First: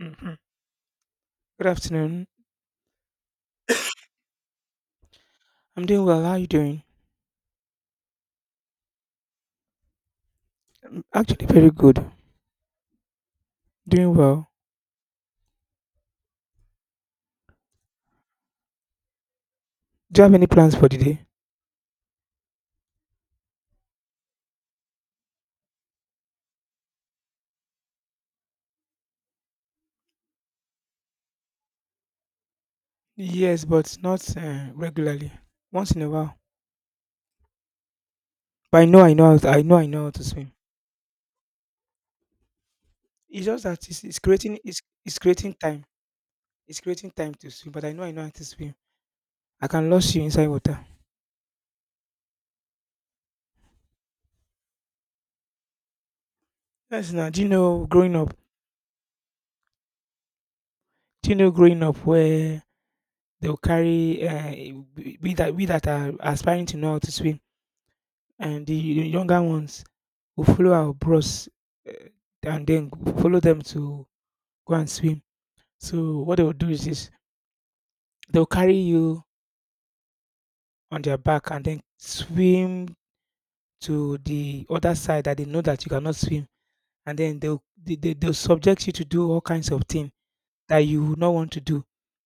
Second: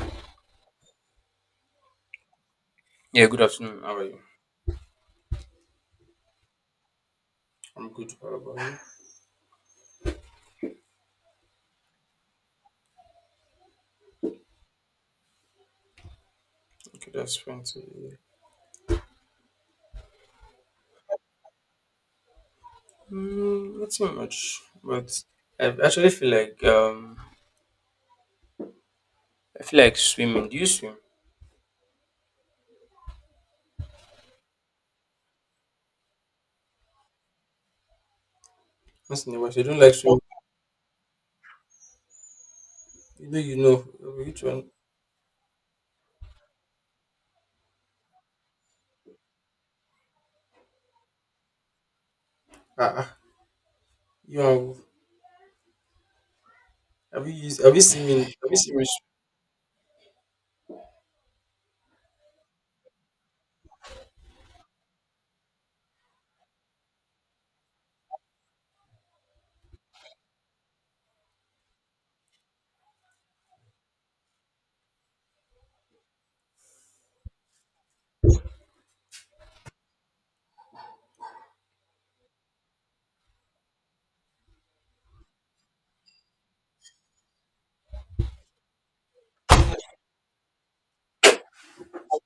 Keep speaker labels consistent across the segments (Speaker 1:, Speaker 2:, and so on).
Speaker 1: Mm-hmm. Good afternoon.
Speaker 2: Yeah, good afternoon. How are you?
Speaker 1: I'm doing well. How are you doing?
Speaker 2: I'm good. How about you?
Speaker 1: I'm actually very good. Doing well.
Speaker 2: Okay, that's fine. So, yeah.
Speaker 1: Do you have any plans for the day?
Speaker 2: Mm, not too much, but I actually feel like I feel like swimming. Do you swim?
Speaker 1: Yes, but not regularly. Once in a while. But
Speaker 2: That's never. You
Speaker 1: I know,
Speaker 2: don't like
Speaker 1: how
Speaker 2: swimming.
Speaker 1: to swim.
Speaker 2: You know,
Speaker 1: It's
Speaker 2: you
Speaker 1: just
Speaker 2: know
Speaker 1: that it's
Speaker 2: which
Speaker 1: creating,
Speaker 2: one?
Speaker 1: it's creating time. It's creating time to swim. But I know how to swim. I can lose you inside water.
Speaker 2: Ah, ah. You have.
Speaker 1: Yes,
Speaker 2: Have
Speaker 1: now.
Speaker 2: you
Speaker 1: Do you
Speaker 2: used? Have you
Speaker 1: know
Speaker 2: seen me?
Speaker 1: growing up?
Speaker 2: Have you seen me?
Speaker 1: Do you know growing up where they'll carry we that are aspiring to know how to swim, and the younger ones we follow our bros uh, and then follow them to go and swim. So what they'll do is this, they'll carry you on their back and then swim to the other side that they know that you cannot swim, and then they'll subject you to do all kinds of things that you would not want to do.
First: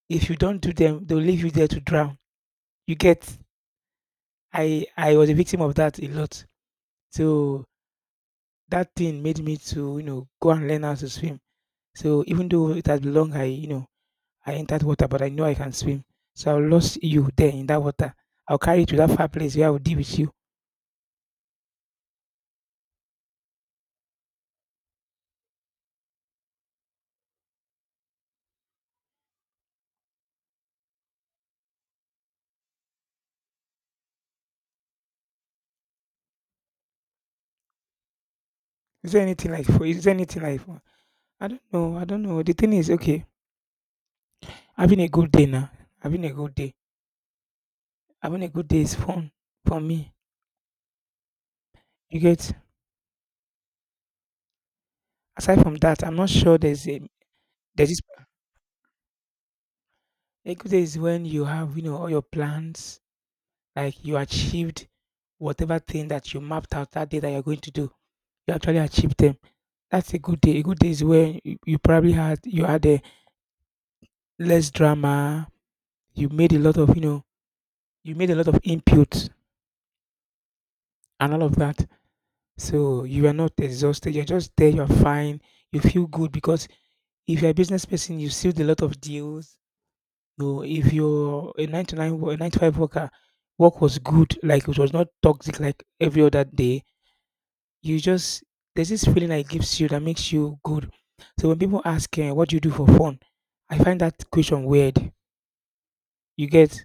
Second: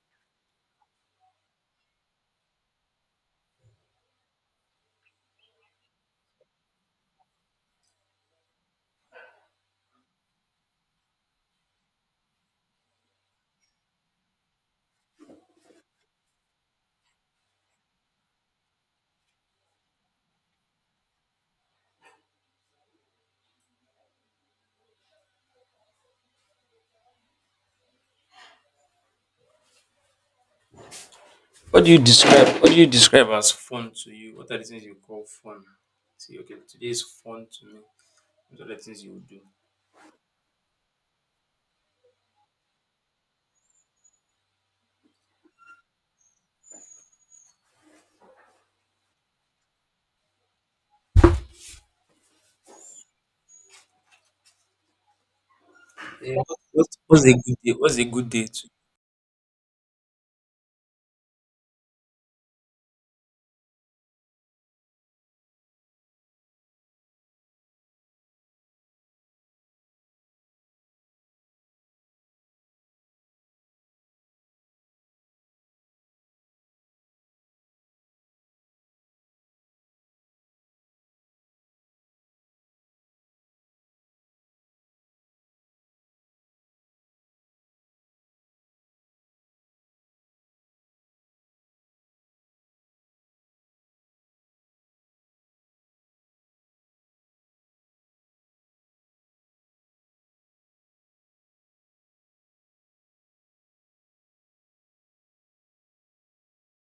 Speaker 1: If you don't do them, they'll leave you there to drown. You get? I was a victim of that a lot. So that thing made me to, you know, go and learn how to swim. So even though it has been long, I, you know, I entered water, but I know I can swim. So I'll lose you there in that water. I'll carry you to that far place where I will deal with you.
Speaker 2: What do you describe? What do you describe as fun to you? What are the things you call fun? See, okay, today is fun to me. What are the things
Speaker 1: Is
Speaker 2: you
Speaker 1: there
Speaker 2: would do?
Speaker 1: anything like for, is there anything like for, I don't know, I don't know. The thing is, okay, having a good day now. Having a good day. Having a good day is fun for me. You get? Aside from that, I'm not
Speaker 2: Yeah,
Speaker 1: sure there's a,
Speaker 2: what's a good day?
Speaker 1: there's
Speaker 2: What's
Speaker 1: this,
Speaker 2: a good day to?
Speaker 1: a good day is when you have, you know, all your plans, like you achieved whatever thing that you mapped out that day that you're going to do. You actually achieved them. That's a good day. A good day is when you probably had, you had a less drama. You made a lot of, you know, you made a lot of input and all of that. So you are not exhausted. You're just there. You're fine. You feel good because if you're a business person, you sealed a lot of deals. You, if you're a nine to nine, wo- a nine to five worker, work was good. Like it was not toxic like every other day. You just, there's this feeling that it gives you that makes you good. So when people ask, eh, "What do you do for fun?" I find that question weird. You get?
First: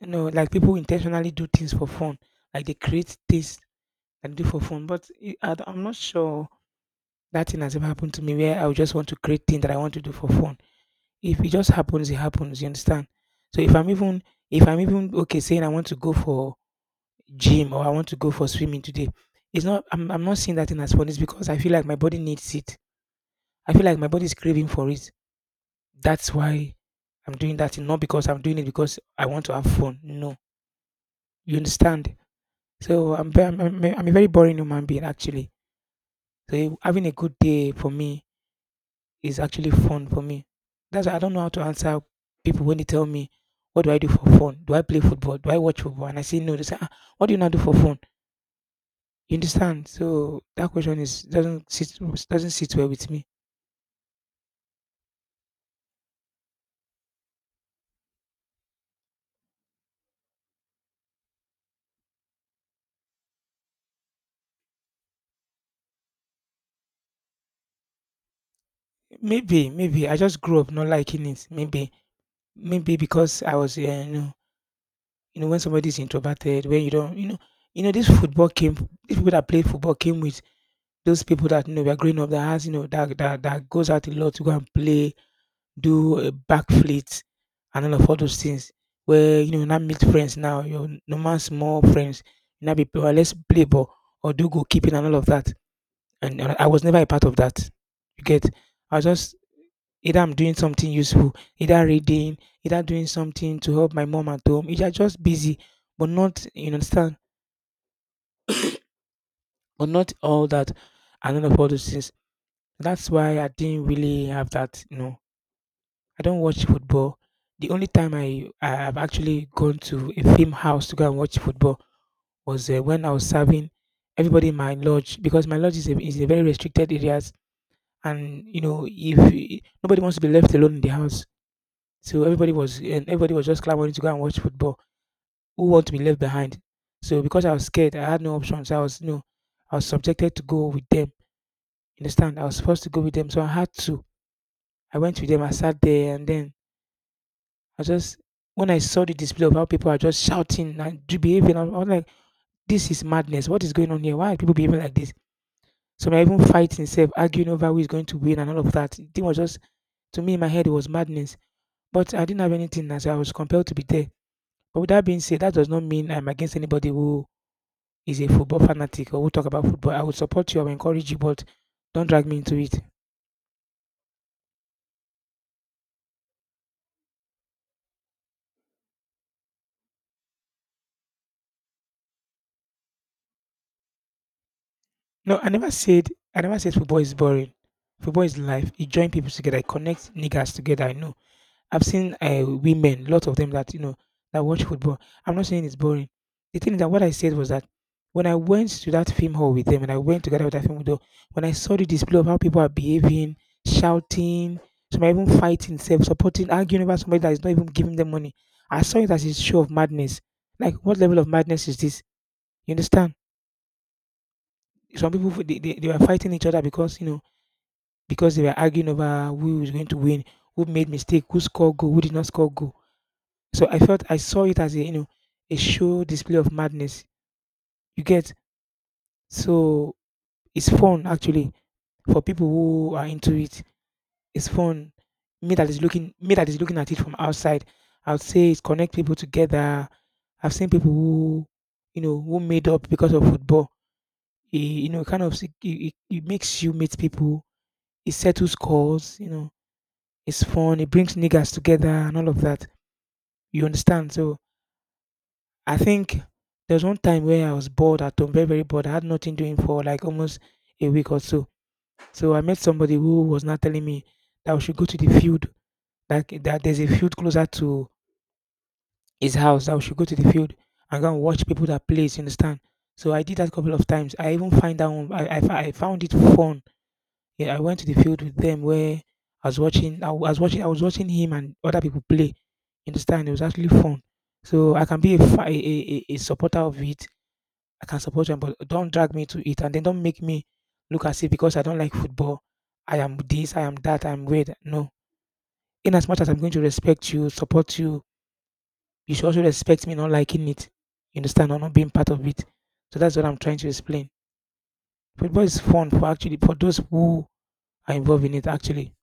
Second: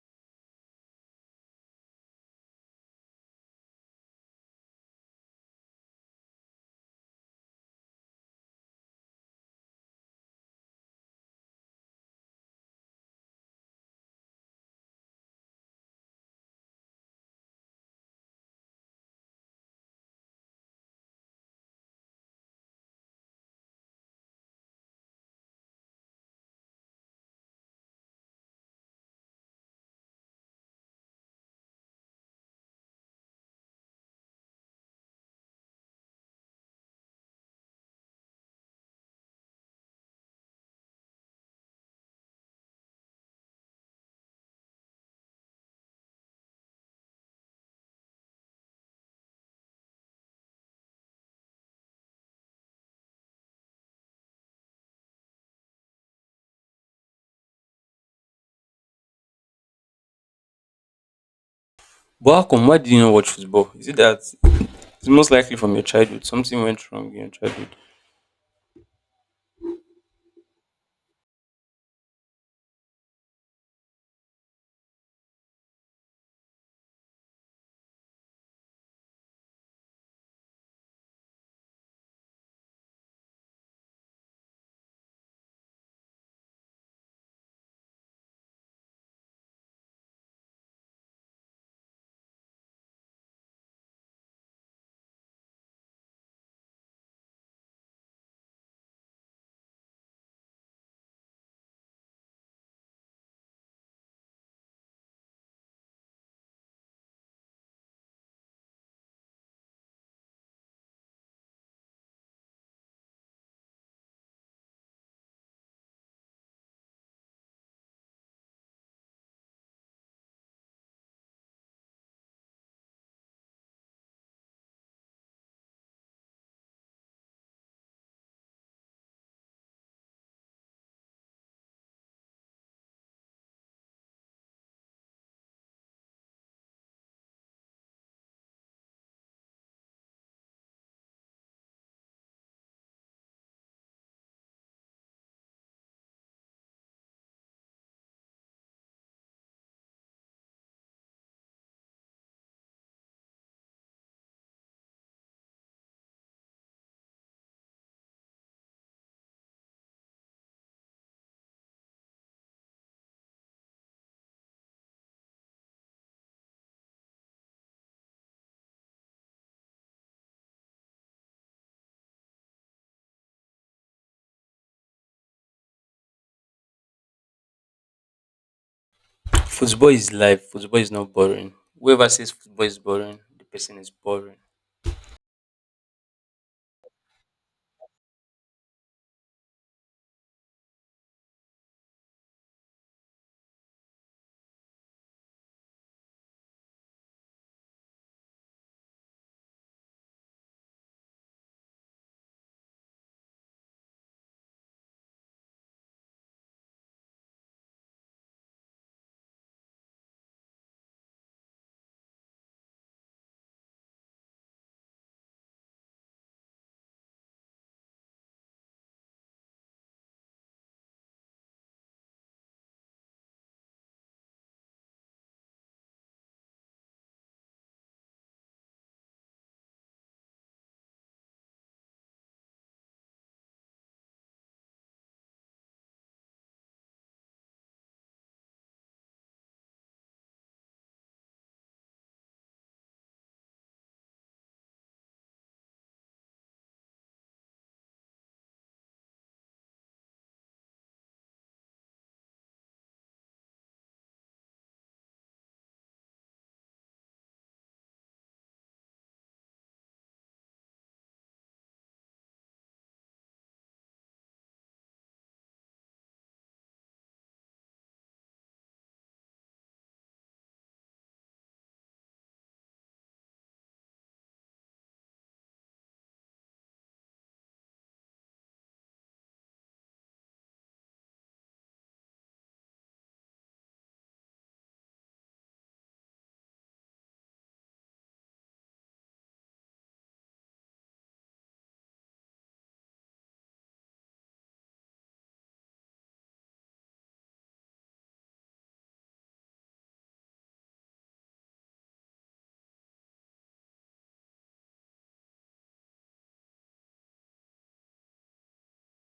Speaker 1: You know, like people intentionally do things for fun, like they create things and do for fun. But it, I am not sure that thing has ever happened to me where I would just want to create things that I want to do for fun. If it just happens, it happens. You understand? So if I'm even, if I'm even okay saying I want to go for gym or I want to go for swimming today, it's not, I'm, not seeing that thing as fun. It's because I feel like my body needs it. I feel like my body is craving for it. That's why I'm doing that thing. Not because I'm doing it because I want to have fun. No, you understand? So I'm, ve- I'm a very boring human being actually. So it- having a good day for me is actually fun for me. That's why I don't know how to answer people when they tell me, "What do I do for fun? Do I play football? Do I watch football?" And I say no. They say, ah, "What do you not do for fun?" You understand? So that question is, doesn't sit well with me.
Speaker 2: But how come? Why do you not watch football? Is it that? It's most likely from your childhood. Something went wrong in your childhood.
Speaker 1: Maybe, maybe I just grew up not liking it. Maybe, maybe because I was you know, you know when somebody's introverted, when you don't, you know, you know, this football came, these people that play football came with, those people that, you know, were growing up that has, you know, that goes out a lot to go and play, do a backflip, and all of all those things. Where, you know, you now meet friends now, your normal small friends, you now be, "Oh, let's play ball or do goalkeeping and all of that." And I was never a part of that. You get? I was just either I'm doing something useful, either reading, either doing something to help my mom at home. Either just busy, but not, you understand, but not all that and all of all those things. That's why I didn't really have that, you know. I don't watch football. The only time I have actually gone to a film house to go and watch football was when I was serving everybody in my lodge, because my lodge is a very restricted areas, and you know if y- nobody wants to be left alone in the house, so everybody was, and everybody was just clamoring to go and watch football. Who want to be left behind? So because I was scared, I had no option. So I was, you know, I was subjected to go with them. You understand? I was supposed to go with them, so I had to. I went with them. I sat there, and then I just, when I saw the display of how people are just shouting and do- behaving, I was like, "This is madness! What is going on here? Why are people behaving like this?" So I even fighting, self arguing over who is going to win and all of that. It was just, to me in my head it was madness, but I didn't have anything, and so I was compelled to be there. But with that being said, that does not mean I'm against anybody who is a football fanatic or who talk about football. I would support you, I would encourage you, but don't drag me into it.
Speaker 2: Football is life. Football is not boring. Whoever says football is boring, the person is boring.
Speaker 1: No, I never said football is boring. Football is life. You join people together, it connects niggas together. I know, I've seen women, lot of them that, you know, that watch football. I'm not saying it's boring. The thing is that what I said was that when I went to that film hall with them, and I went together with that film hall, when I saw the display of how people are behaving, shouting, some are even fighting, self supporting, arguing about somebody that is not even giving them money, I saw it as a show of madness. Like, what level of madness is this? You understand? Some people they were fighting each other because, you know, because they were arguing over who was going to win, who made mistake, who scored goal, who did not score goal. So I felt, I saw it as a, you know, a show display of madness. You get? So it's fun actually for people who are into it. It's fun. Me that is looking at it from outside. I would say it connect people together. I've seen people who, you know, who made up because of football. It, you know, kind of it makes you meet people. It settles scores. You know, it's fun. It brings niggas together and all of that. You understand? So I think there was one time where I was bored at home, very, very bored. I had nothing doing for like almost a week or so. So I met somebody who was not telling me that we should go to the field, like that there's a field closer to his house, that we should go to the field and go and watch people that plays, you understand? So I did that a couple of times. I even find that one, I found it fun. Yeah, I went to the field with them where I was watching him and other people play. You understand? It was actually fun. So I can be a, fa- a supporter of it. I can support them, but don't drag me to it, and then don't make me look as if because I don't like football, I am this, I am that, I'm weird. No. In as much as I'm going to respect you, support you, you should also respect me not liking it. You understand, or not being part of it. So that's what I'm trying to explain. Football is fun, for actually for those who are involved in it actually.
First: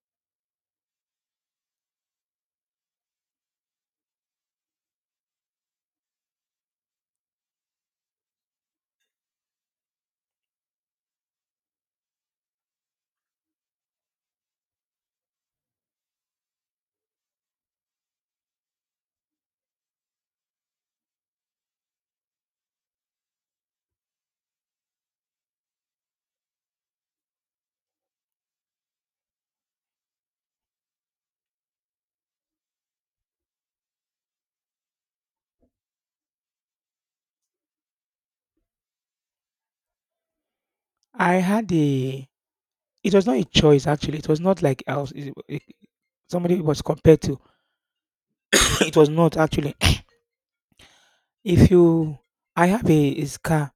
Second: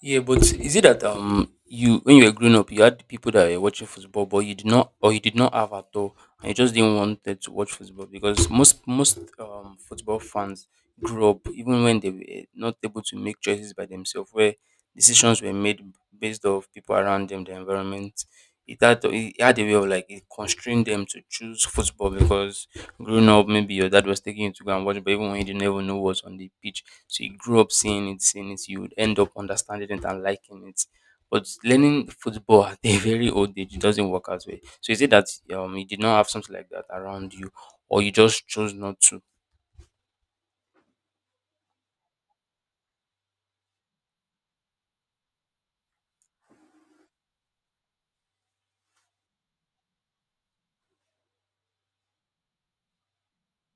Speaker 2: Yeah, but is it that you when you were growing up you had people that were watching football but you did not or you did not have at all and you just didn't want them to watch football because most football fans grew up even when they were not able to make choices by themselves where decisions were made based off people around them, the environment it had, it had a way of like it constrained them to choose football because growing up maybe your dad was taking you to go and watch but even when you didn't even know what's on the pitch so you grew up seeing it you would end up understanding it and liking it but learning football at a very old age it doesn't work as well so is it that you did not have something like that around you or you just chose not to.
Speaker 1: I had a, it was not a choice actually. It was not like I was somebody was compared to. It was not actually. If you I have a scar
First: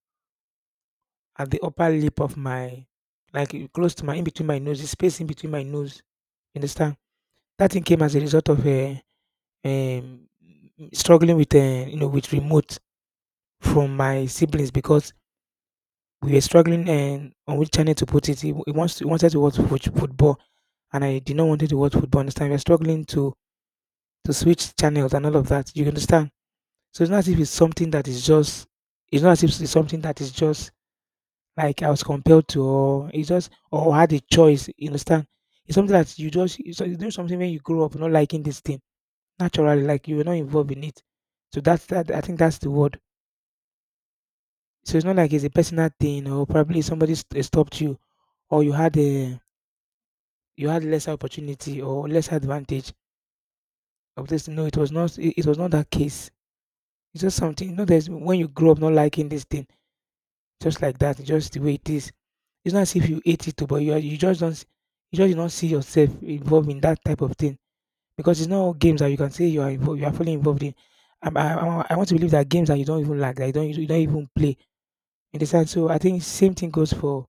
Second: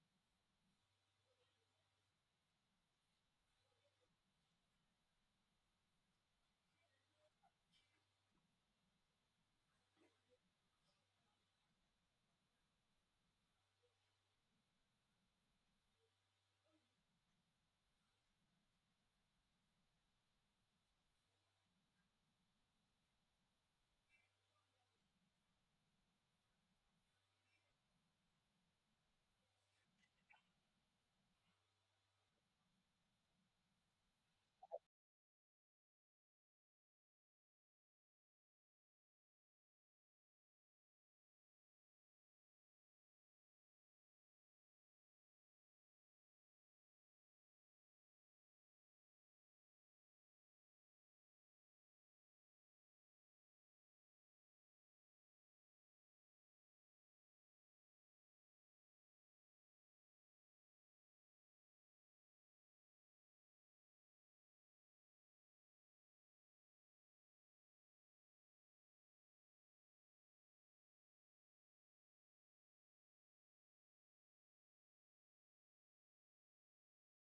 Speaker 1: at the upper lip of my, like e, close to my, in between my nose, the space in between my nose. You understand? That thing came as a result of a um, struggling with with remote from my siblings, because we were struggling and on which channel to put it. He, wa- he wants to, he wanted to watch football, and I did not want to watch football. Understand? We are struggling to switch channels and all of that. You understand? So it's not as if it's something that is just. It's not as if it's something that is just like I was compelled to, or it's just, or had a choice, you understand? It's something that you just, it's doing something when you grow up not liking this thing. Naturally, like you were not involved in it. So that's that. I think that's the word. So it's not like it's a personal thing, or probably somebody stopped you, or you had a, you had lesser opportunity or less advantage of this. No, it was not that case. It's just something, you know, there's, when you grow up not liking this thing, just like that. It's just the way it is. It's not as if you hate it, oh, but you are, you just don't see yourself involved in that type of thing, because it's not all games that you are fully involved in. I want to believe that games that you don't even like, that you don't even play. You understand? So I think same thing goes for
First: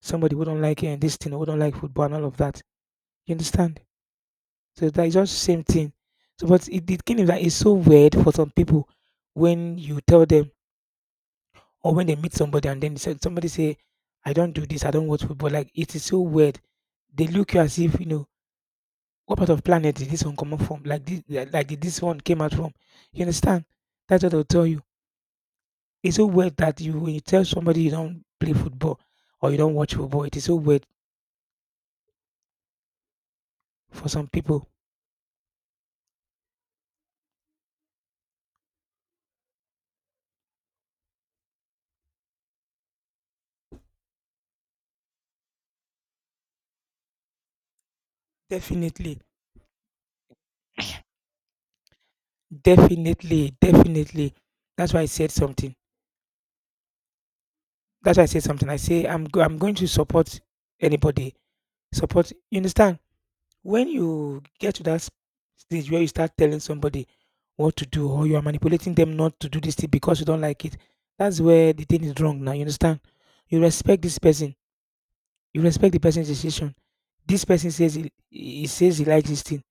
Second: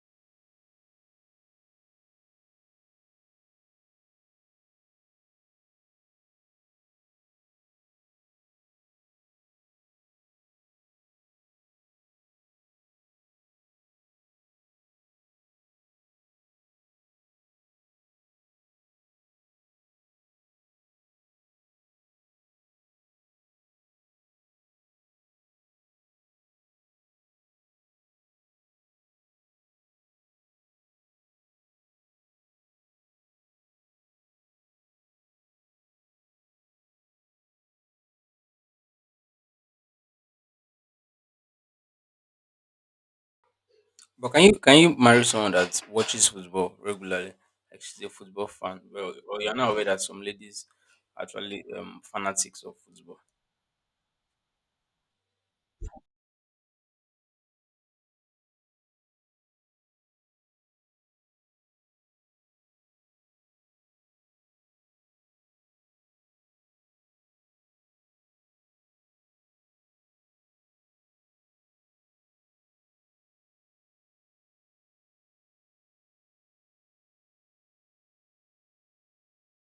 Speaker 1: somebody who don't like this thing, who don't like football and all of that. You understand? So that is just same thing. So, but it, the thing is that it's so weird for some people when you tell them, or when they meet somebody and then somebody say, "I don't do this. I don't watch football." Like, it is so weird. They look you as if, you know, what part of planet did this one come up from? Like this, like did this one came out from? You understand? That's what they'll tell you. It's so weird that, you, when you tell somebody you don't play football or you don't watch football, it is so weird for some people.
Speaker 2: But can you marry someone that watches football regularly like she's a football fan well
Speaker 1: Definitely,
Speaker 2: or you're not aware that some ladies actually fanatics of football?
Speaker 1: definitely. That's why I said something. That's why I said something. I say I'm going to support anybody. Support. You understand? When you get to that stage where you start telling somebody what to do, or you are manipulating them not to do this thing because you don't like it, that's where the thing is wrong now. You understand? You respect this person. You respect the person's decision. This person says he says he likes this thing.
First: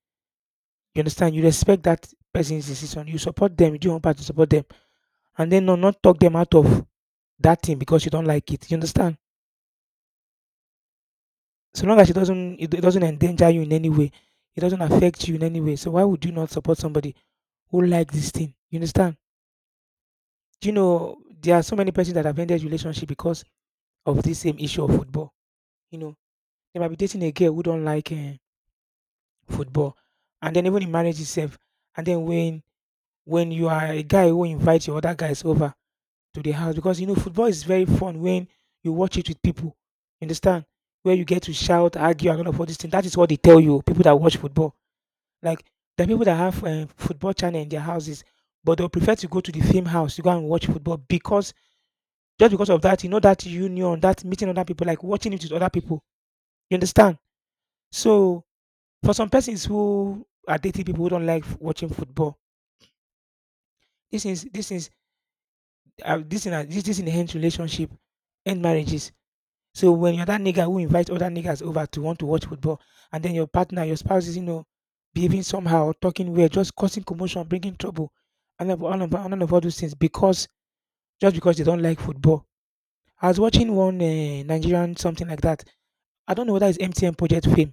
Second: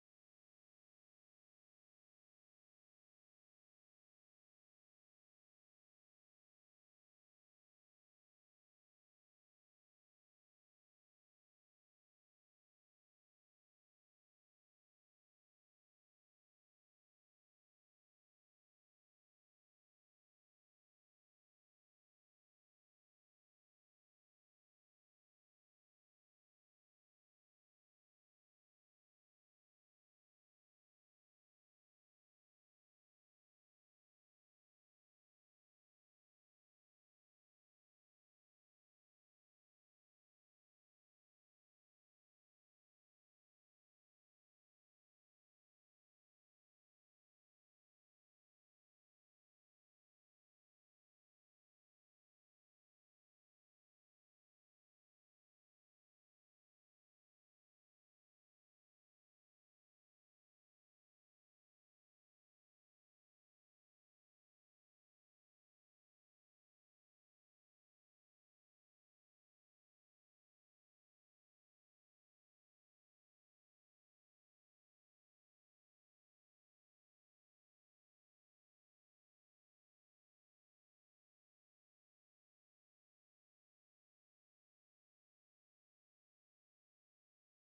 Speaker 1: You understand? You respect that person's decision. You support them. You do your own part to support them. And then no, not talk them out of that thing because you don't like it. You understand? So long as it doesn't endanger you in any way, it doesn't affect you in any way. So why would you not support somebody who like this thing? You understand? Do you know there are so many persons that have ended relationship because of this same issue of football? You know, they might be dating a girl who don't like football, and then even in marriage itself. And then when you are a guy who invites your other guys over to the house because, you know, football is very fun when you watch it with people. You understand? Where you get to shout, argue, and all of all these things. That is what they tell you. People that watch football, like the people that have football channel in their houses, but they'll prefer to go to the film house to go and watch football, because just because of that, you know, that union, that meeting other people, like watching it with other people. You understand? So for some persons who are dating people who don't like watching football, this is this is this this enhance relationship, end marriages. So when you're that nigga who invites other niggas over to want to watch football, and then your partner, your spouse is, you know, behaving somehow, talking weird, just causing commotion, bringing trouble, and of- all of, all of all those things, because just because they don't like football. I was watching one Nigerian something like that. I don't know whether it's MTN Project Fame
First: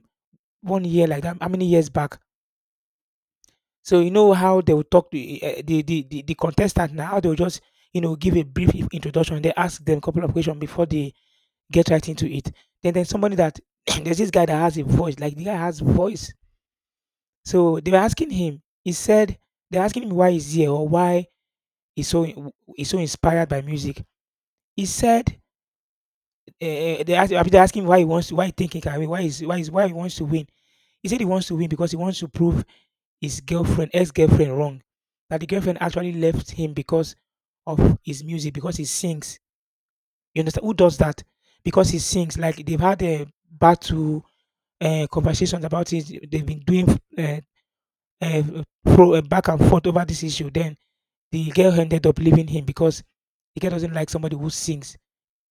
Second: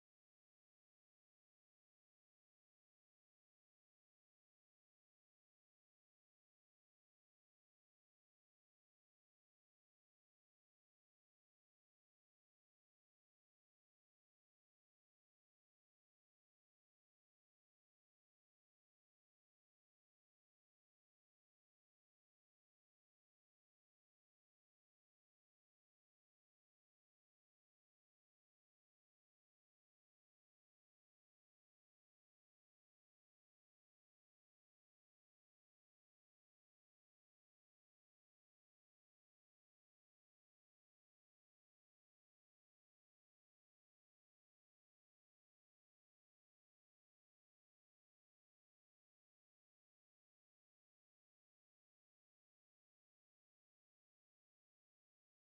Speaker 1: one year like that, how many years back. So you know how they will talk to the contestant now, how they will just, you know, give a brief introduction. They ask them a couple of questions before they get right into it. Then there's somebody that, there's this guy that has a voice. Like, the guy has voice. So they were asking him. He said, they're asking him why he's here, or why he's so inspired by music. He said uh, they asked, they asking why he wants to, why he think he can win, why he wants to win. He said he wants to win because he wants to prove ex girlfriend, wrong. That the girlfriend actually left him because of his music, because he sings. You understand? Who does that? Because he sings. Like they've had a battle, conversations about it. They've been doing uh, uh, back and forth over this issue. Then the girl ended up leaving him because the girl doesn't like somebody who sings.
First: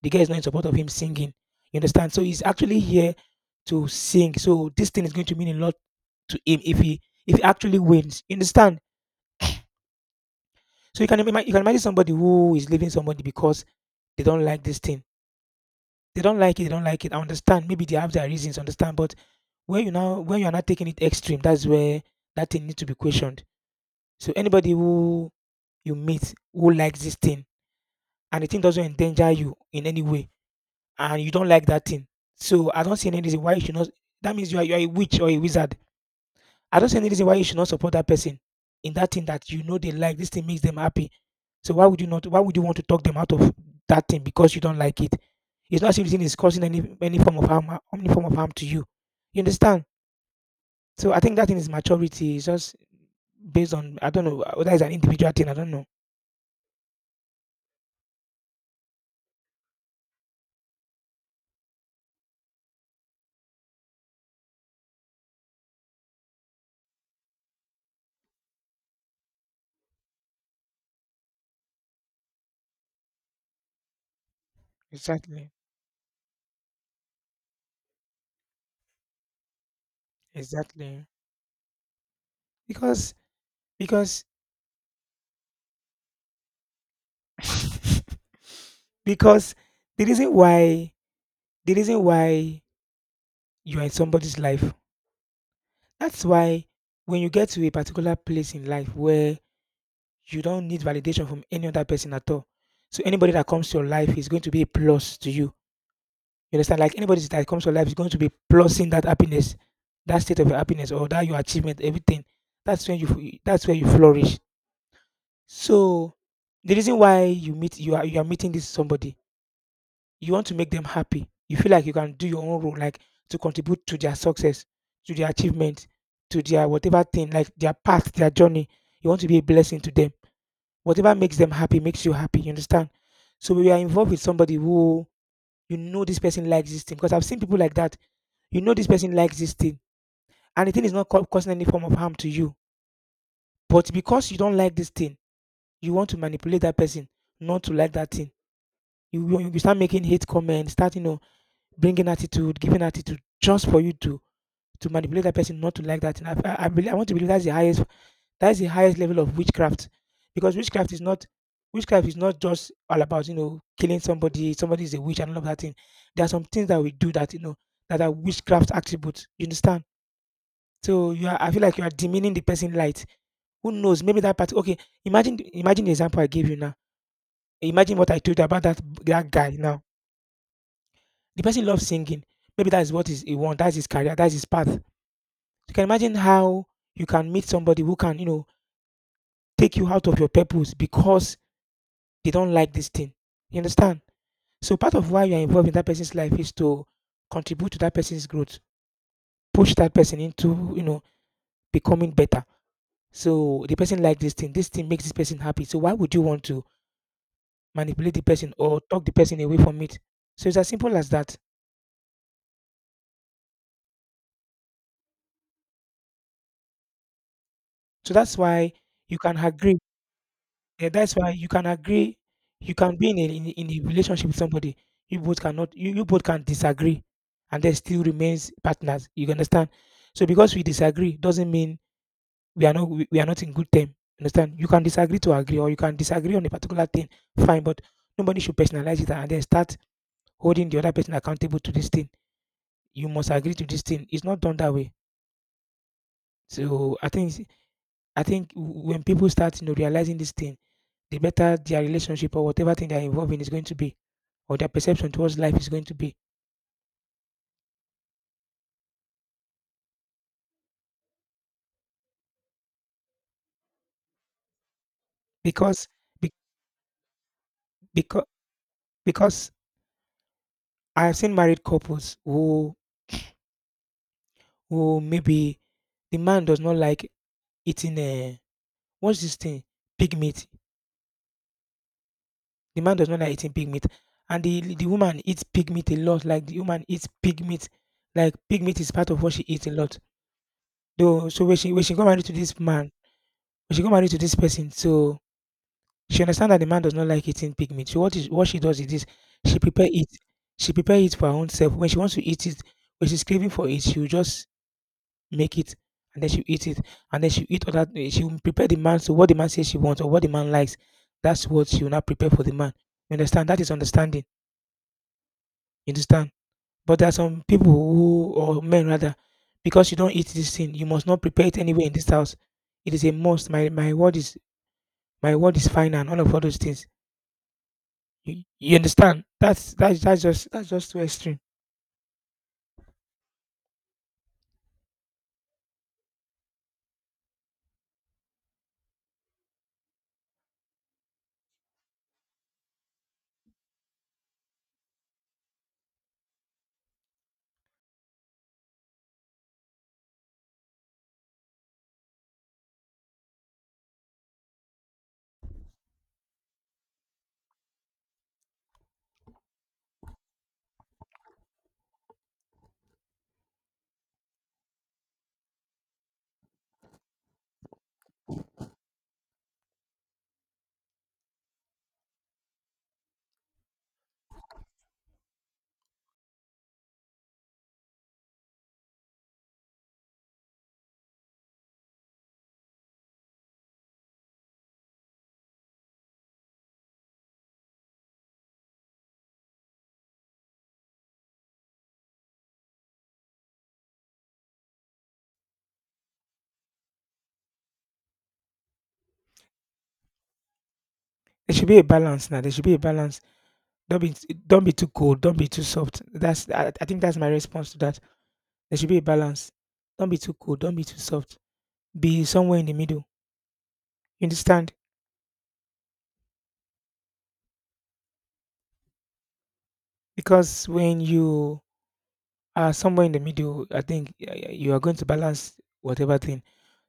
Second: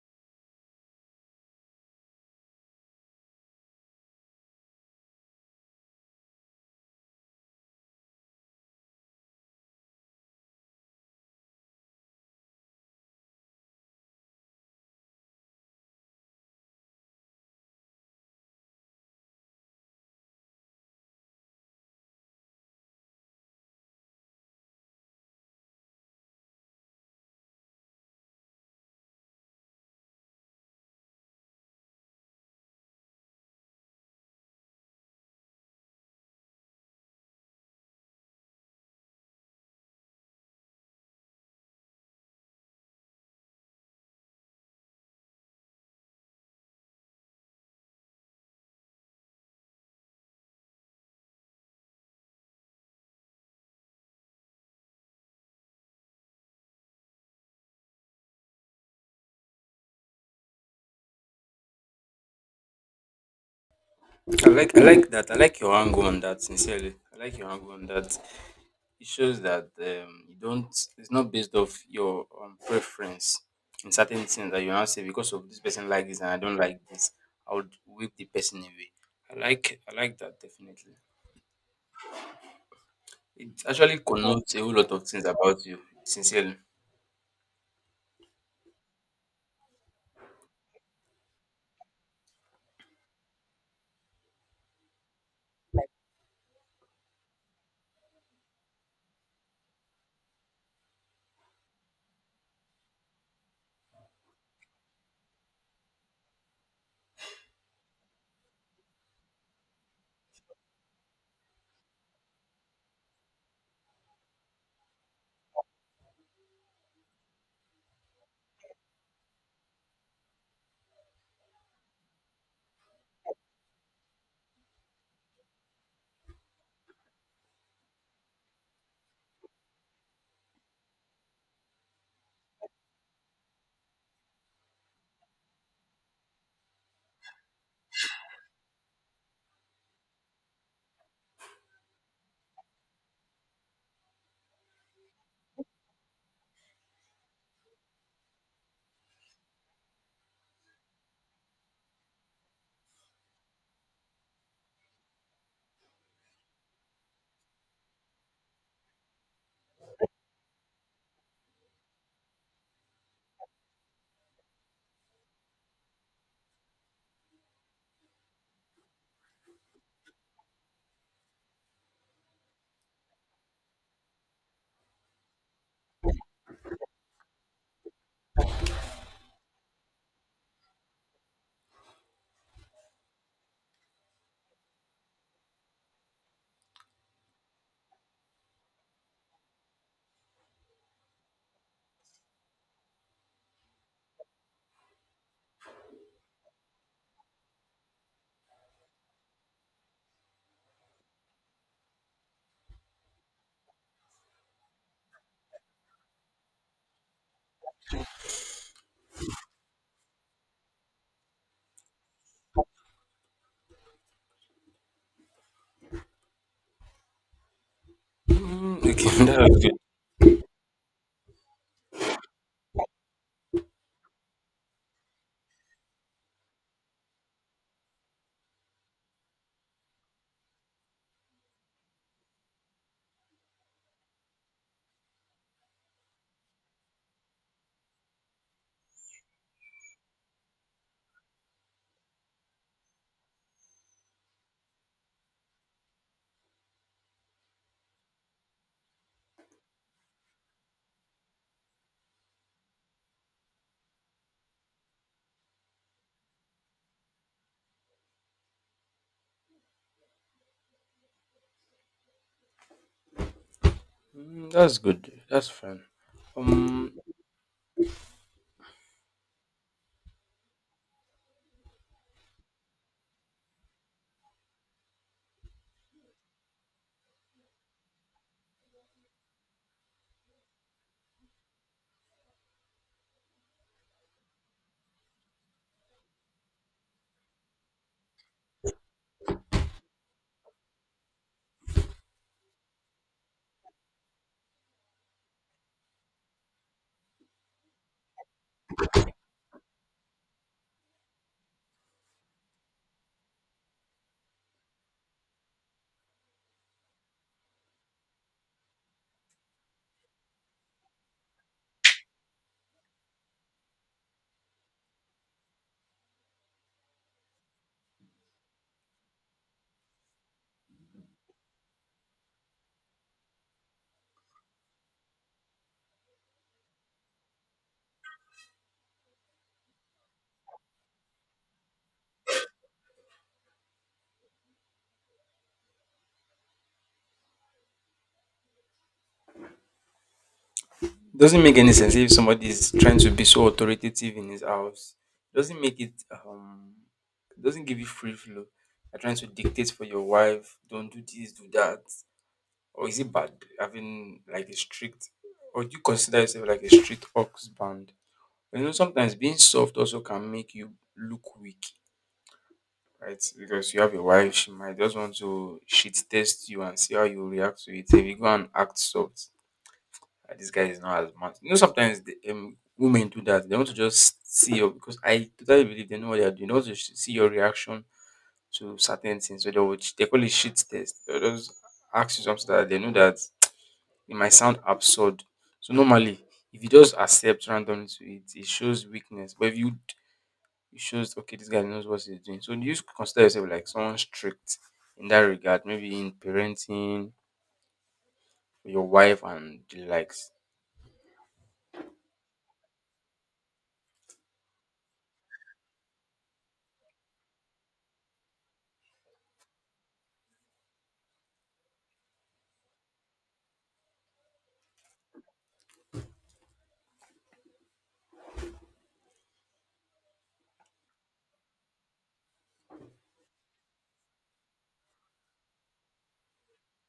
Speaker 1: The girl is not in support of him singing. You understand? So he's actually here to sing. So this thing is going to mean a lot to him if he, if he actually wins. You understand? So you can imagine somebody who is leaving somebody because they don't like this thing. They don't like it. They don't like it. I understand. Maybe they have their reasons. Understand, but when you now, when you are not taking it extreme, that's where that thing needs to be questioned. So anybody who you meet who likes this thing, and the thing doesn't endanger you in any way, and you don't like that thing, so I don't see any reason why you should not. That means you are a witch or a wizard. I don't see any reason why you should not support that person in that thing that you know they like. This thing makes them happy. So why would you not? Why would you want to talk them out of that thing because you don't like it? It's not something, is causing any form of harm, any form of harm to you. You understand? So I think that thing is maturity. It's just based on, I don't know whether it's an individual thing. I don't know.
Speaker 2: I like that. I like your angle on that. Sincerely, I like your angle on that. It shows that you don't. It's not based off your preference in certain things that you now say because of
Speaker 1: Exactly,
Speaker 2: this person like this and I don't like this. I would whip the person away. I like that definitely.
Speaker 1: exactly. because
Speaker 2: It actually
Speaker 1: because
Speaker 2: connotes a whole lot of things about you. Sincerely.
Speaker 1: because the reason why, the reason why you are in somebody's life. That's why when you get to a particular place in life, where you don't need validation from any other person at all. So anybody that comes to your life is going to be a plus to you. You understand? Like anybody that comes to your life is going to be plusing that happiness, that state of your happiness, or that your achievement, everything. That's when you, that's where you flourish. So the reason why you are, you are meeting this somebody, you want to make them happy. You feel like you can do your own role, like to contribute to their success, to their achievement, to their whatever thing, like their path, their journey. You want to be a blessing to them. Whatever makes them happy makes you happy. You understand? So when you are involved with somebody who, you know this person likes this thing. Because I've seen people like that. You know this person likes this thing, and the thing is not causing any form of harm to you. But because you don't like this thing, you want to manipulate that person not to like that thing. You start making hate comments, start, you know, bringing attitude, giving attitude, just for you to manipulate that person not to like that thing. I want to believe that's the highest, that's the highest level of witchcraft. Because witchcraft is not just all about, you know, killing somebody, somebody is a witch and all of that thing. There are some things that we do that, you know, that are witchcraft attributes. You understand? So you are, I feel like you are demeaning the person light. Who knows? Maybe that part. Okay, imagine the example I gave you now. Imagine what I told you about that guy now. The person loves singing. Maybe that is what is he wants. That's his career. That's his path. You can imagine how you can meet somebody who can, take you out of your purpose because they don't like this thing. You understand? So part of why you're involved in that person's life is to contribute to that person's growth, push that person into, becoming better. So the person like this thing. This thing makes this person happy. So why would you want to manipulate the person or talk the person away from it? So it's as simple as that. So that's why
Speaker 2: Mm, okay,
Speaker 1: you can
Speaker 2: that's good.
Speaker 1: agree. That's why you can agree. You can be in a, in a relationship with somebody. You both cannot. You both can disagree, and there still remains partners. You understand? So because we disagree doesn't mean we are not we are not in good term. Understand? You can disagree to agree, or you can disagree on a particular thing. Fine, but nobody should personalize it and then start holding the other person accountable to this thing. You must agree to this thing. It's not done that way. So I think when people start, realizing this thing, the better their relationship or whatever thing they're involved in is going to be, or their perception towards life is going to be.
Speaker 2: Mm, that's good. That's fine.
Speaker 1: Because be,
Speaker 2: Um,
Speaker 1: because because I've seen married couples who maybe the man does not like eating, what's this thing? Pig meat. The man does not like eating pig meat. And the woman eats pig meat a lot. Like the woman eats pig meat. Like pig meat is part of what she eats a lot. Though so when she got married to this man, when she got married to this person, so she understand that the man does not like eating pig meat. So what she does is this, she prepare it. She prepare it for her own self. When she wants to eat it, when she's craving for it, she'll just make it, and then she eat it, and then she eat other she'll prepare the man to what the man says she wants or what the man likes. That's what she will now prepare for the man. You understand? That is understanding. You understand? But there are some people who, or men rather, because you don't eat this thing, you must not prepare it anywhere in this house. It is a must. My word is my word is final and all of all those things. You understand? That's just too extreme.
Speaker 2: doesn't make any sense if somebody is trying to be so authoritative in his house. Doesn't make it doesn't give you free flow. You're trying to dictate for your wife, don't do this, do that. Or is it bad having like a strict or do you consider yourself like a strict husband? You know, sometimes being soft also can make you look weak, right? Because you have a wife, she might just want to shit test you and see how you react to it. If you go and act soft, "Ah, this guy is not as much." You know, sometimes women do that. They want to just see your, because I totally believe they know what they are doing. They want to see your reaction to certain things. So they would, they call it shit test. They'll just ask you something so that they know that it might sound absurd. So normally, if you just accept randomly to it, it shows weakness. But if you it shows okay, this guy knows what he's doing. So do you just consider yourself like someone strict in that regard? Maybe in parenting, your wife and the likes.
Speaker 1: There should be a balance now. There should be a balance. Don't be too cold. Don't be too soft. That's I think that's my response to that. There should be a balance. Don't be too cold. Don't be too soft. Be somewhere in the middle. You understand? Because when you are somewhere in the middle, I think you are going to balance whatever thing.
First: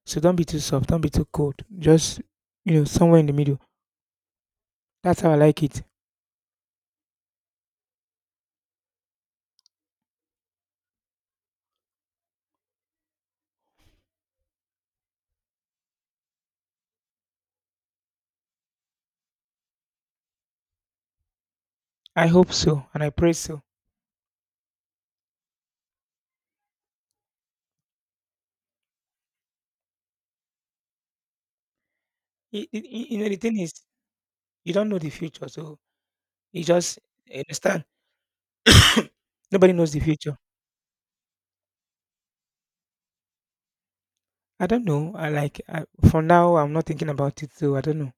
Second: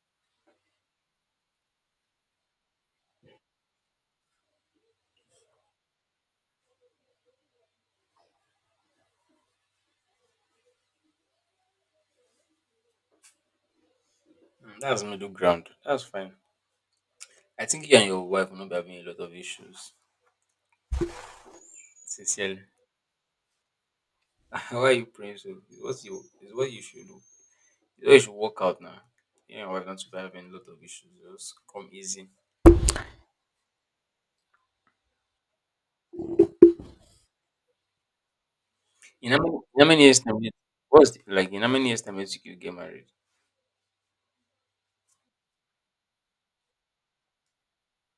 Speaker 1: So don't be too soft. Don't be too cold. Just, somewhere in the middle. That's how I like it.
Speaker 2: Mm, that's middle ground. That's fine. I think you and your wife will not be having a lot of issues.
Speaker 1: I hope
Speaker 2: Sincerely.
Speaker 1: so, and I pray so.
Speaker 2: Why are you praying so? It's what you should do. It's what you should work out now. You and your wife not to be having a lot of issues. Just come easy.
Speaker 1: You, you, you know the thing is, you don't know the future, so you just understand. Nobody
Speaker 2: In how
Speaker 1: knows the
Speaker 2: many years time
Speaker 1: future.
Speaker 2: you- what's the, like in how many years time you think you get married?
Speaker 1: I don't know. For now, I'm not thinking about it. So I don't know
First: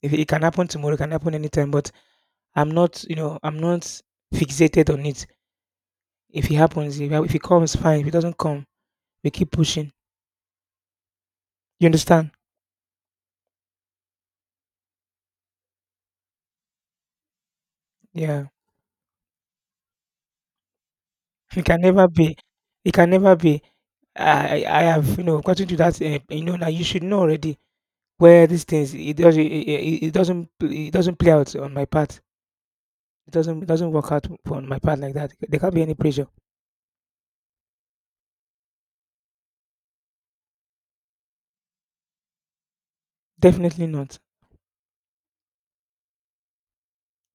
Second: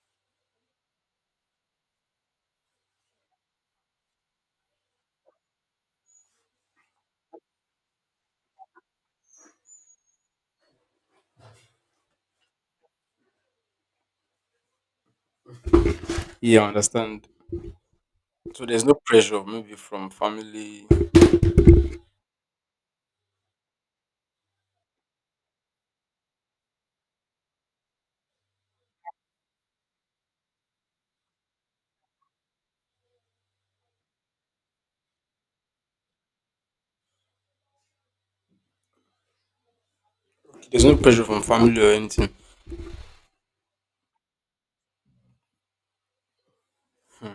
Speaker 1: if it can happen tomorrow. It can happen anytime. But I'm not, I'm not fixated on it. If it happens, if it comes, fine. If it doesn't come, we keep pushing. You understand?
Speaker 2: Yeah, I understand.
Speaker 1: Yeah.
Speaker 2: So there's no pressure maybe from family.
Speaker 1: It can never be. It can never be. I have, gotten to that. You know now you should know already where these things it doesn't, it doesn't play out on my part. It doesn't work out on my part like that. There can't be any pressure.
Speaker 2: There's no pressure from family or anything.
Speaker 1: Definitely not.
Speaker 2: Hmm.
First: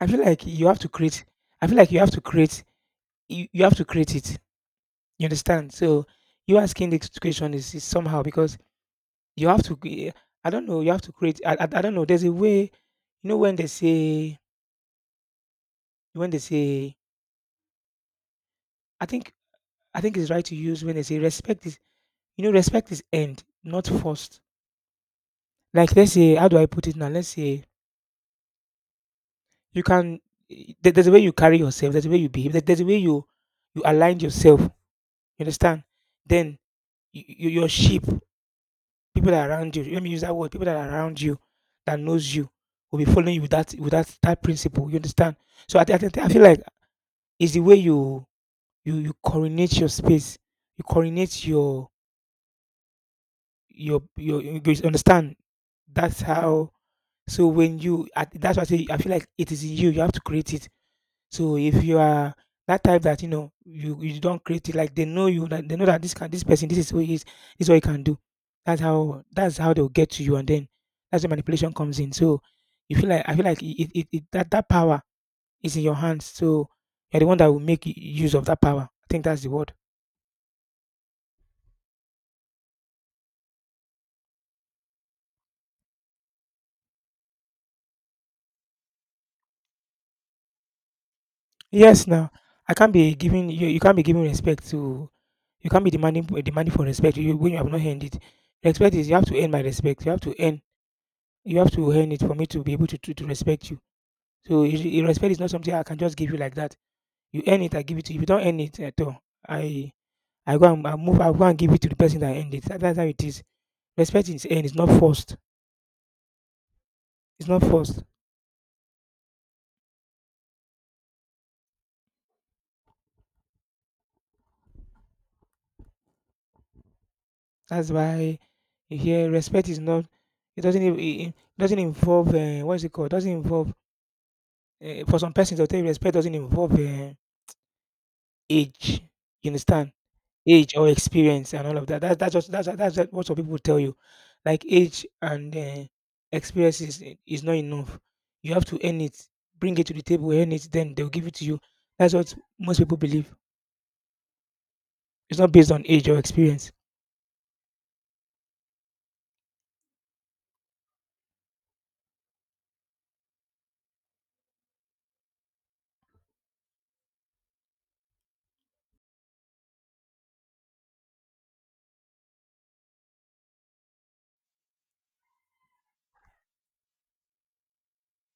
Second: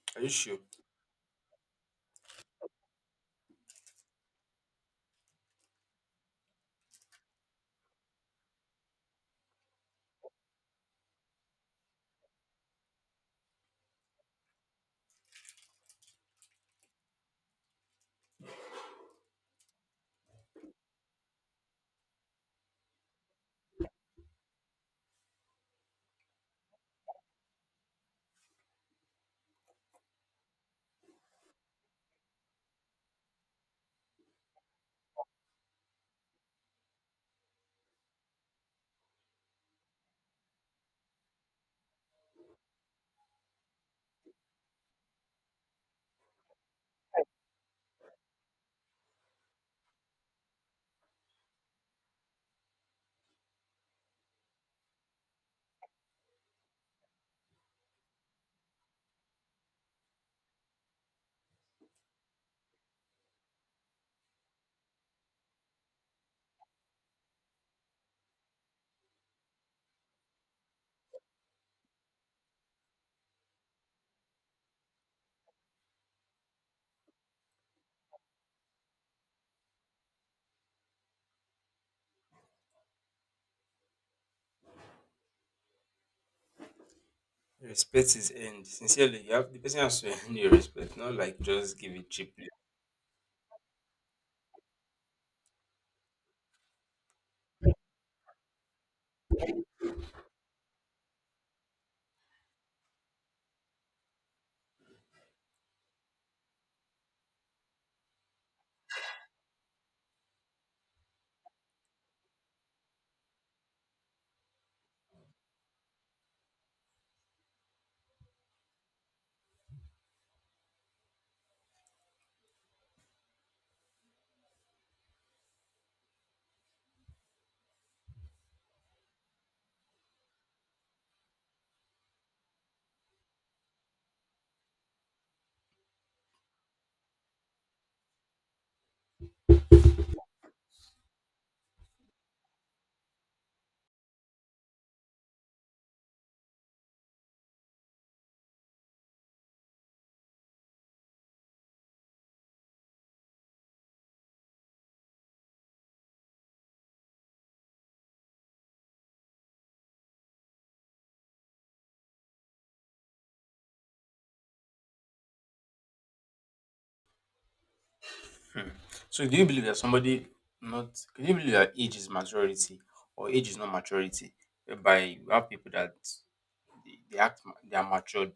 Speaker 1: I feel
Speaker 2: Are you
Speaker 1: like
Speaker 2: sure?
Speaker 1: you have to create. I feel like you have to create. You have to create it. You understand? So you asking this question is somehow because you have to. Cre- I don't know. You have to create. I don't know. There's a way. You know when they say when they say. I think I think it's right to use when they say respect is. You know respect is end, not first. Like let's say how do I put it now? Let's say you can. There's a way you carry yourself. There's a way you behave. There's a way you, you align yourself. You understand? Then your sheep. People that are around you let me use that word, people that are around you that knows you will be following you with that that principle. You understand? So I feel like it's the way you, you coordinate your space, you coordinate your, you understand? That's how. So when you that's why I say I feel like it is in you, you have to create it. So if you are that type that, you know, you don't create it, like they know you, that they know that this can, this person, this is who he is, this is what he can do. That's how they'll get to you, and then that's where manipulation comes in. So you feel like I feel like it, that that power is in your hands. So you're the one that will use of that power. I think that's the word.
Speaker 2: Respect is earned. Sincerely, you have, the person has to earn your respect, not like just give
Speaker 1: Yes.
Speaker 2: it
Speaker 1: Now
Speaker 2: cheaply.
Speaker 1: I can't be giving you, you can't be giving respect to, you can't be demanding for respect you, when you have not earned it. Respect is, you have to earn my respect. You have to earn it for me to be able to to respect you. So respect is not something I can just give you like that. You earn it, I give it to you. If you don't earn it at all, I I go and I move. I go and give it to the person that earned it. That's how it is. Respect is earned. It's not forced. It's not forced. That's why you hear respect is not. It doesn't. It doesn't involve. What is it called? Doesn't involve. For some persons, they'll tell you respect doesn't involve, age. You understand? Age or experience and all of that. That's just what some people tell you. Like age and, experience is not enough. You have to earn it, bring it to the table, earn it, then they'll give it to you. That's what most people believe. It's not based on age or experience.
Speaker 2: So do you believe that somebody not do you believe that age is maturity or age is not maturity? By you have people that they act they are matured,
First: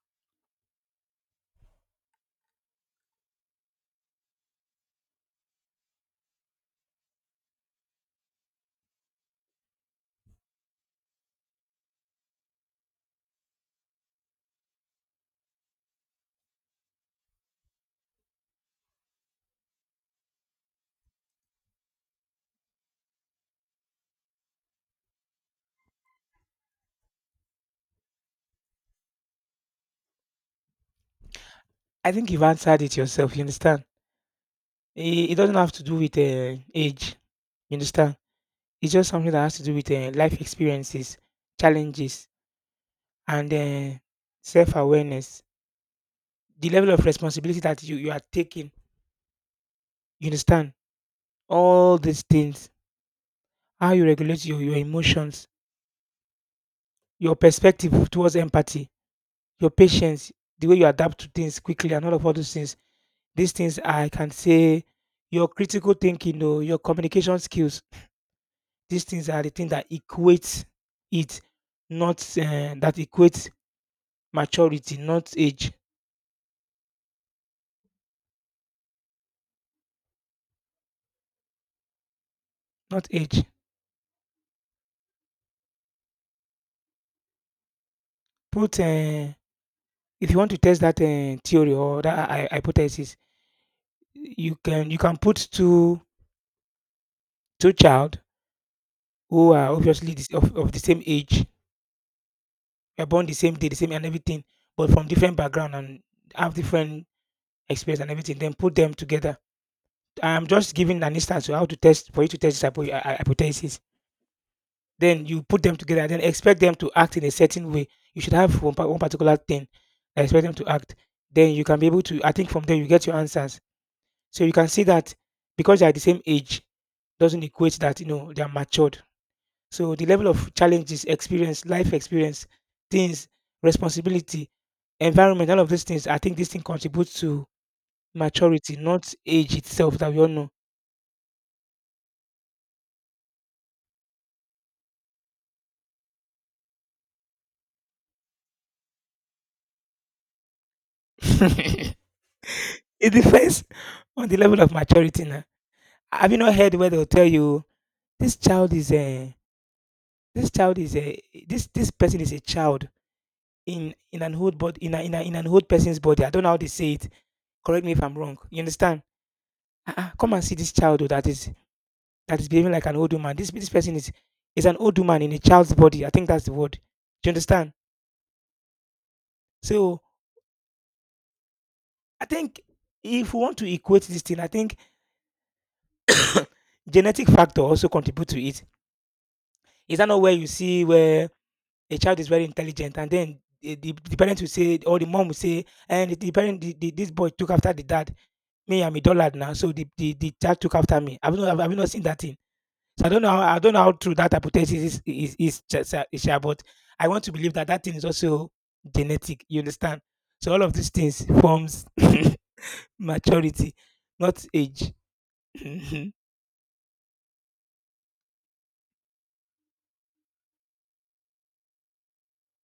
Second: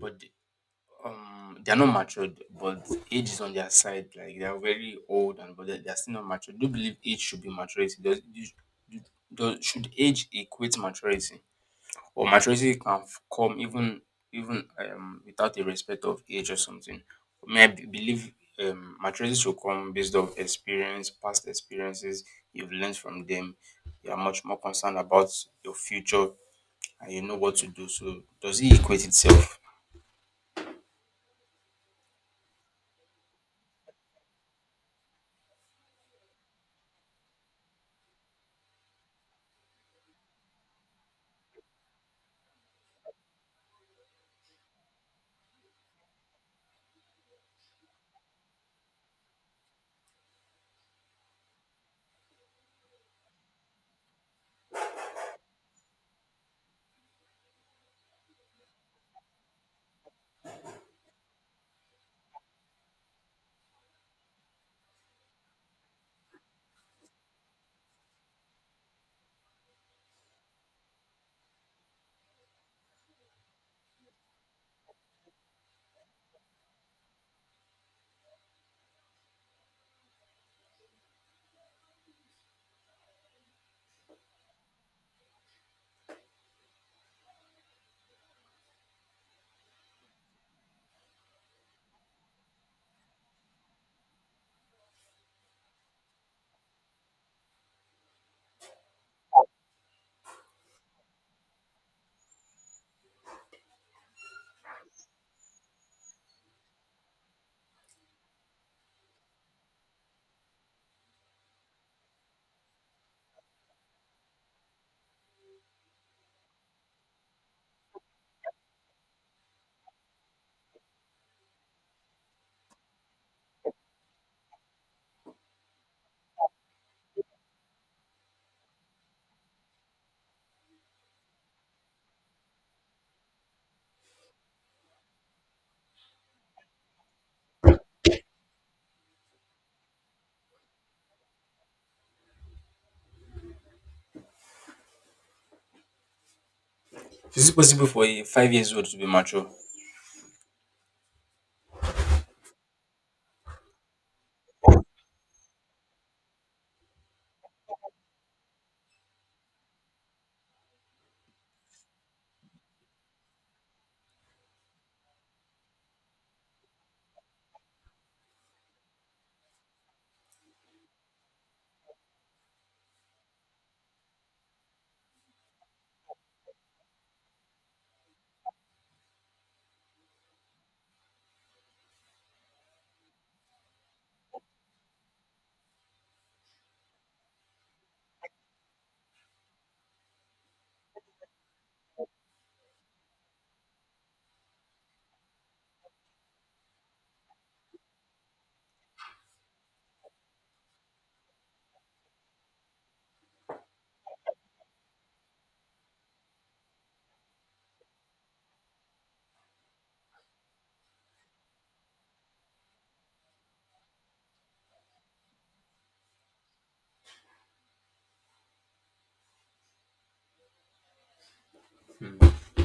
Speaker 2: but they are not matured, but age is on their side. Like they are very old and but they are still not matured. Do you believe age should be maturity? Do, does should age equate maturity? Or maturity can come even even without a respect of age or something. For me, I believe maturity should come based on experience, past experiences. You've learned from them. You are much more concerned about your future, and you know what to do. So, does it equate itself?
Speaker 1: I think you've answered it yourself. You understand? It doesn't have to do with, age. You understand? It's just something that has to do with, life experiences, challenges, and, uh, self awareness. The level of responsibility that you are taking. You understand? All these things. How you regulate your emotions, your perspective towards empathy, your patience, the way you adapt to things quickly, and all of all those things. These things I can say, your critical thinking, though, your communication skills, these things are the thing that equates it, not, that equates maturity, not age, not age. Put, if you want to test that, theory or that hypothesis, you can, put two child who are obviously this, of the same age, were born the same day, the same and everything, but from different background and have different experience and everything. Then put them together. I'm just giving an instance to how to test, for you to test this hypothesis. Then you put them together and then expect them to act in a certain way. You should have one, one particular thing and expect them to act. Then you can be able to, I think from there you get your answers. So you can see that because they are the same age doesn't equate that, you know, they are matured. So the level of challenges, experience, life experience, things, responsibility, environment, all of these things, I think this thing contributes to maturity, not age itself, that we all know.
Speaker 2: Is it possible for a 5 years old to be mature?
Speaker 1: It depends on the level of maturity now. Have you not heard where they'll tell you, This child is a this child is a this, this person is a child in, an old body, in a, in an old person's body. I don't know how they say it. Correct me if I'm wrong. You understand? Uh-uh. Come and see this child, oh, that is, behaving like an old woman. This, person is an old woman in a child's body. I think that's the word. Do you understand? So I think if we want to equate this thing, I think genetic factor also contribute to it. Is that not where you see where a child is very intelligent, and then the parent will say, or the mom will say, and the parent, the, this boy took after the dad. Me, I'm a dollard now, so the child took after me. I've not seen that thing. So I don't know how true that hypothesis is, just, is, but I want to believe that that thing is also genetic. You understand? So all of these things forms maturity, not age.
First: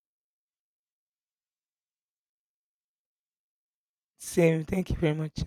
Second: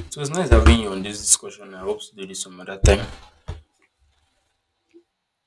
Speaker 2: So it's nice having you on this discussion. I hope to do this some other time.
Speaker 1: Same, thank you very much.